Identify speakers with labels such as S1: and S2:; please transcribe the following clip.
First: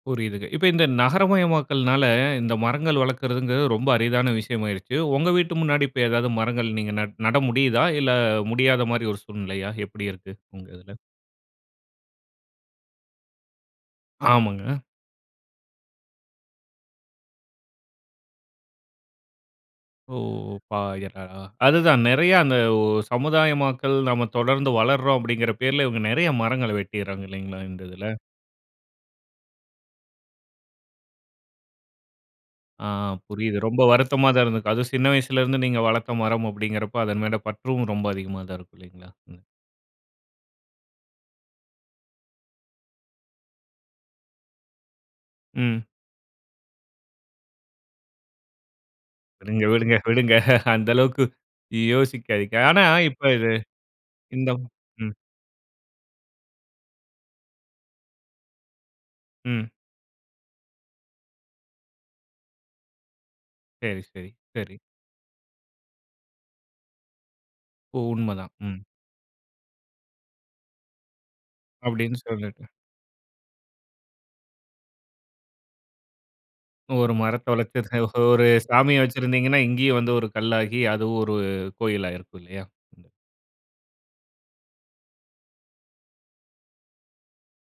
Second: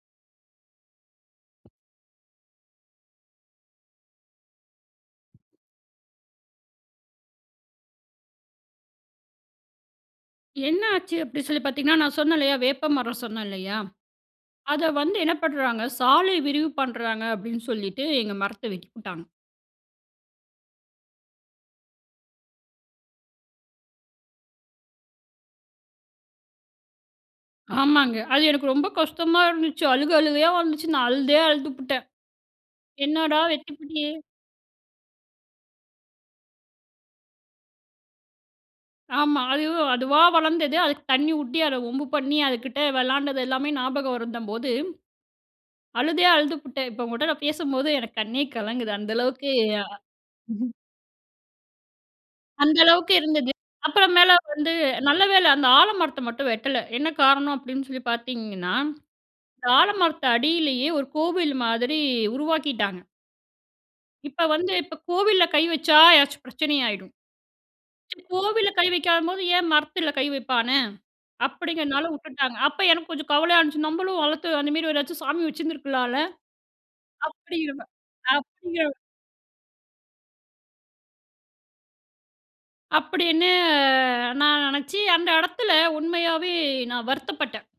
S1: புரியுதுங்க. இப்ப இந்த நகரமயமாக்கல்னால, இந்த மரங்கள் வளர்க்கிறதுங்கிறது ரொம்ப அரிதான விஷயமா ஆயிருச்சு. உங்க வீட்டு முன்னாடி இப்ப ஏதாது மரங்கள் நீங்க நட் நட முடியுதா இல்ல, முடியாத மாரி ஒரு சூழ்நிலையா, எப்படி இருக்கு உங்க
S2: என்ன
S1: இதுல?
S2: ஆச்சு, அப்டி சொல்லிப் பார்த்தீங்கனா! நான் சொன்னேன் இல்லையா, வேப்பமரம் சொன்னேல்லையா?
S1: ஆமாங்க.
S2: அத வந்து என்ன பண்றாங்க! சாலை விரிவு பண்றாங்க அப்டின்னு சொல்லிட்டு, எங்க மரத்தை வெட்டிப்புட்டாங்க.
S1: ஓ [unintelligible] அதுதான். நெறைய அந்த ஓ சமுதாயமாக்கல் நம்ம தொடர்ந்து வளருறோம் அப்படிங்கிற பேர்ல இவங்க நெறைய மரங்களை வெட்டிருறாங்க இல்லைங்களா, இந்த இதுல?
S2: ஆமாங்க. அது எனக்கு ரொம்ப கஷ்டமா இருந்துச்சு. அழுக அழுகயா வந்துச்சு. நான் அழுதே அழுதுப்புட்டேன்.
S1: ஆ
S2: என்னடா
S1: புரியுது.
S2: வெட்டி
S1: ரொம்ப
S2: புட்டியே?
S1: வருத்தமா தான் இருந்திருக்கும். அதுவும் சின்ன வயசிலேயிருந்து நீங்க வளர்த்த மரம் அப்படிங்கிறப்ப அதன் மேல பற்றும் ரொம்ப அதிகமா தான் இருக்கும், இல்லைங்களா,
S2: ஆமா.
S1: ம்.
S2: அது அதுவா வளர்ந்தது. அதுக்கு ஊட்டி, அத வம்பு பண்ணி, அதுக்கிட்ட விளையாண்டது எல்லாமே ஞாபக வரும்போது,
S1: ம்.
S2: அழுதே அழுதுப்புட்டேன். இப்ப உங்கட்ட நான் பேசும்போது, எனக்கு கண்ணே கலங்குது. அந்த அளவுக்கு
S1: விடுங்க,
S2: அ
S1: விடுங்க, விடுங்க.
S2: ம்ஹ்ம்.
S1: அந்த அளவுக்கு யோசிக்காதீங்க.
S2: அந்த
S1: ஆனா
S2: அளவுக்கு
S1: இப்ப இது
S2: இருந்தது. அப்பறம் மேல
S1: இந்த
S2: வந்து
S1: ம்.
S2: நல்லவேள அந்த ஆலமரத்தை மட்டும் வெட்டல. என்ன காரணம் அப்டினு சொல்லி பார்த்தீங்கன்னா, இந்த
S1: ம்.
S2: ஆலமரத்து அடியில்லையே ஒரு கோவில் மாதிரி உருவாக்கிட்டாங்க.
S1: சேரி, சேரி,
S2: இப்ப வந்து
S1: சேரி.
S2: இப்ப கோவில்ல கை வச்சா எதாச்சும் பிரச்சனை ஆயிடும்.
S1: ஓ! உண்மதான்.
S2: கோவில்ல
S1: ம்.
S2: கை வைக்காதம்போது ஏன் மரத்தில கை வைப்பான? அப்படிங்கிறதுனால
S1: அப்படின்னு
S2: விட்டுட்டாங்க.
S1: சொல்லிட்டு,
S2: அப்ப எனக்கு கொஞ்சம் கவலையா இருந்துச்சு. நம்மளும் வளர்த்து அதுமாரி ஏதாச்சும் சாமி வச்சுருந்துருக்கலாம்ல.
S1: ஒரு மரத்தை
S2: அப்படிங்கிறமா
S1: வளர்த்து, ஒரு
S2: அப்படிங்கிற
S1: சாமிய வச்சிருந்தீங்கனா, இங்கயும் வந்து ஒரு கல்லாகி, அதுவும் ஒரு கோயிலா ஆயிருக்கும் இல்லையா?
S2: அப்படின்னு அ நான் நெனைச்சு, அந்த இடத்துல உண்மையாவே நான் வருத்தப்பட்டேன்.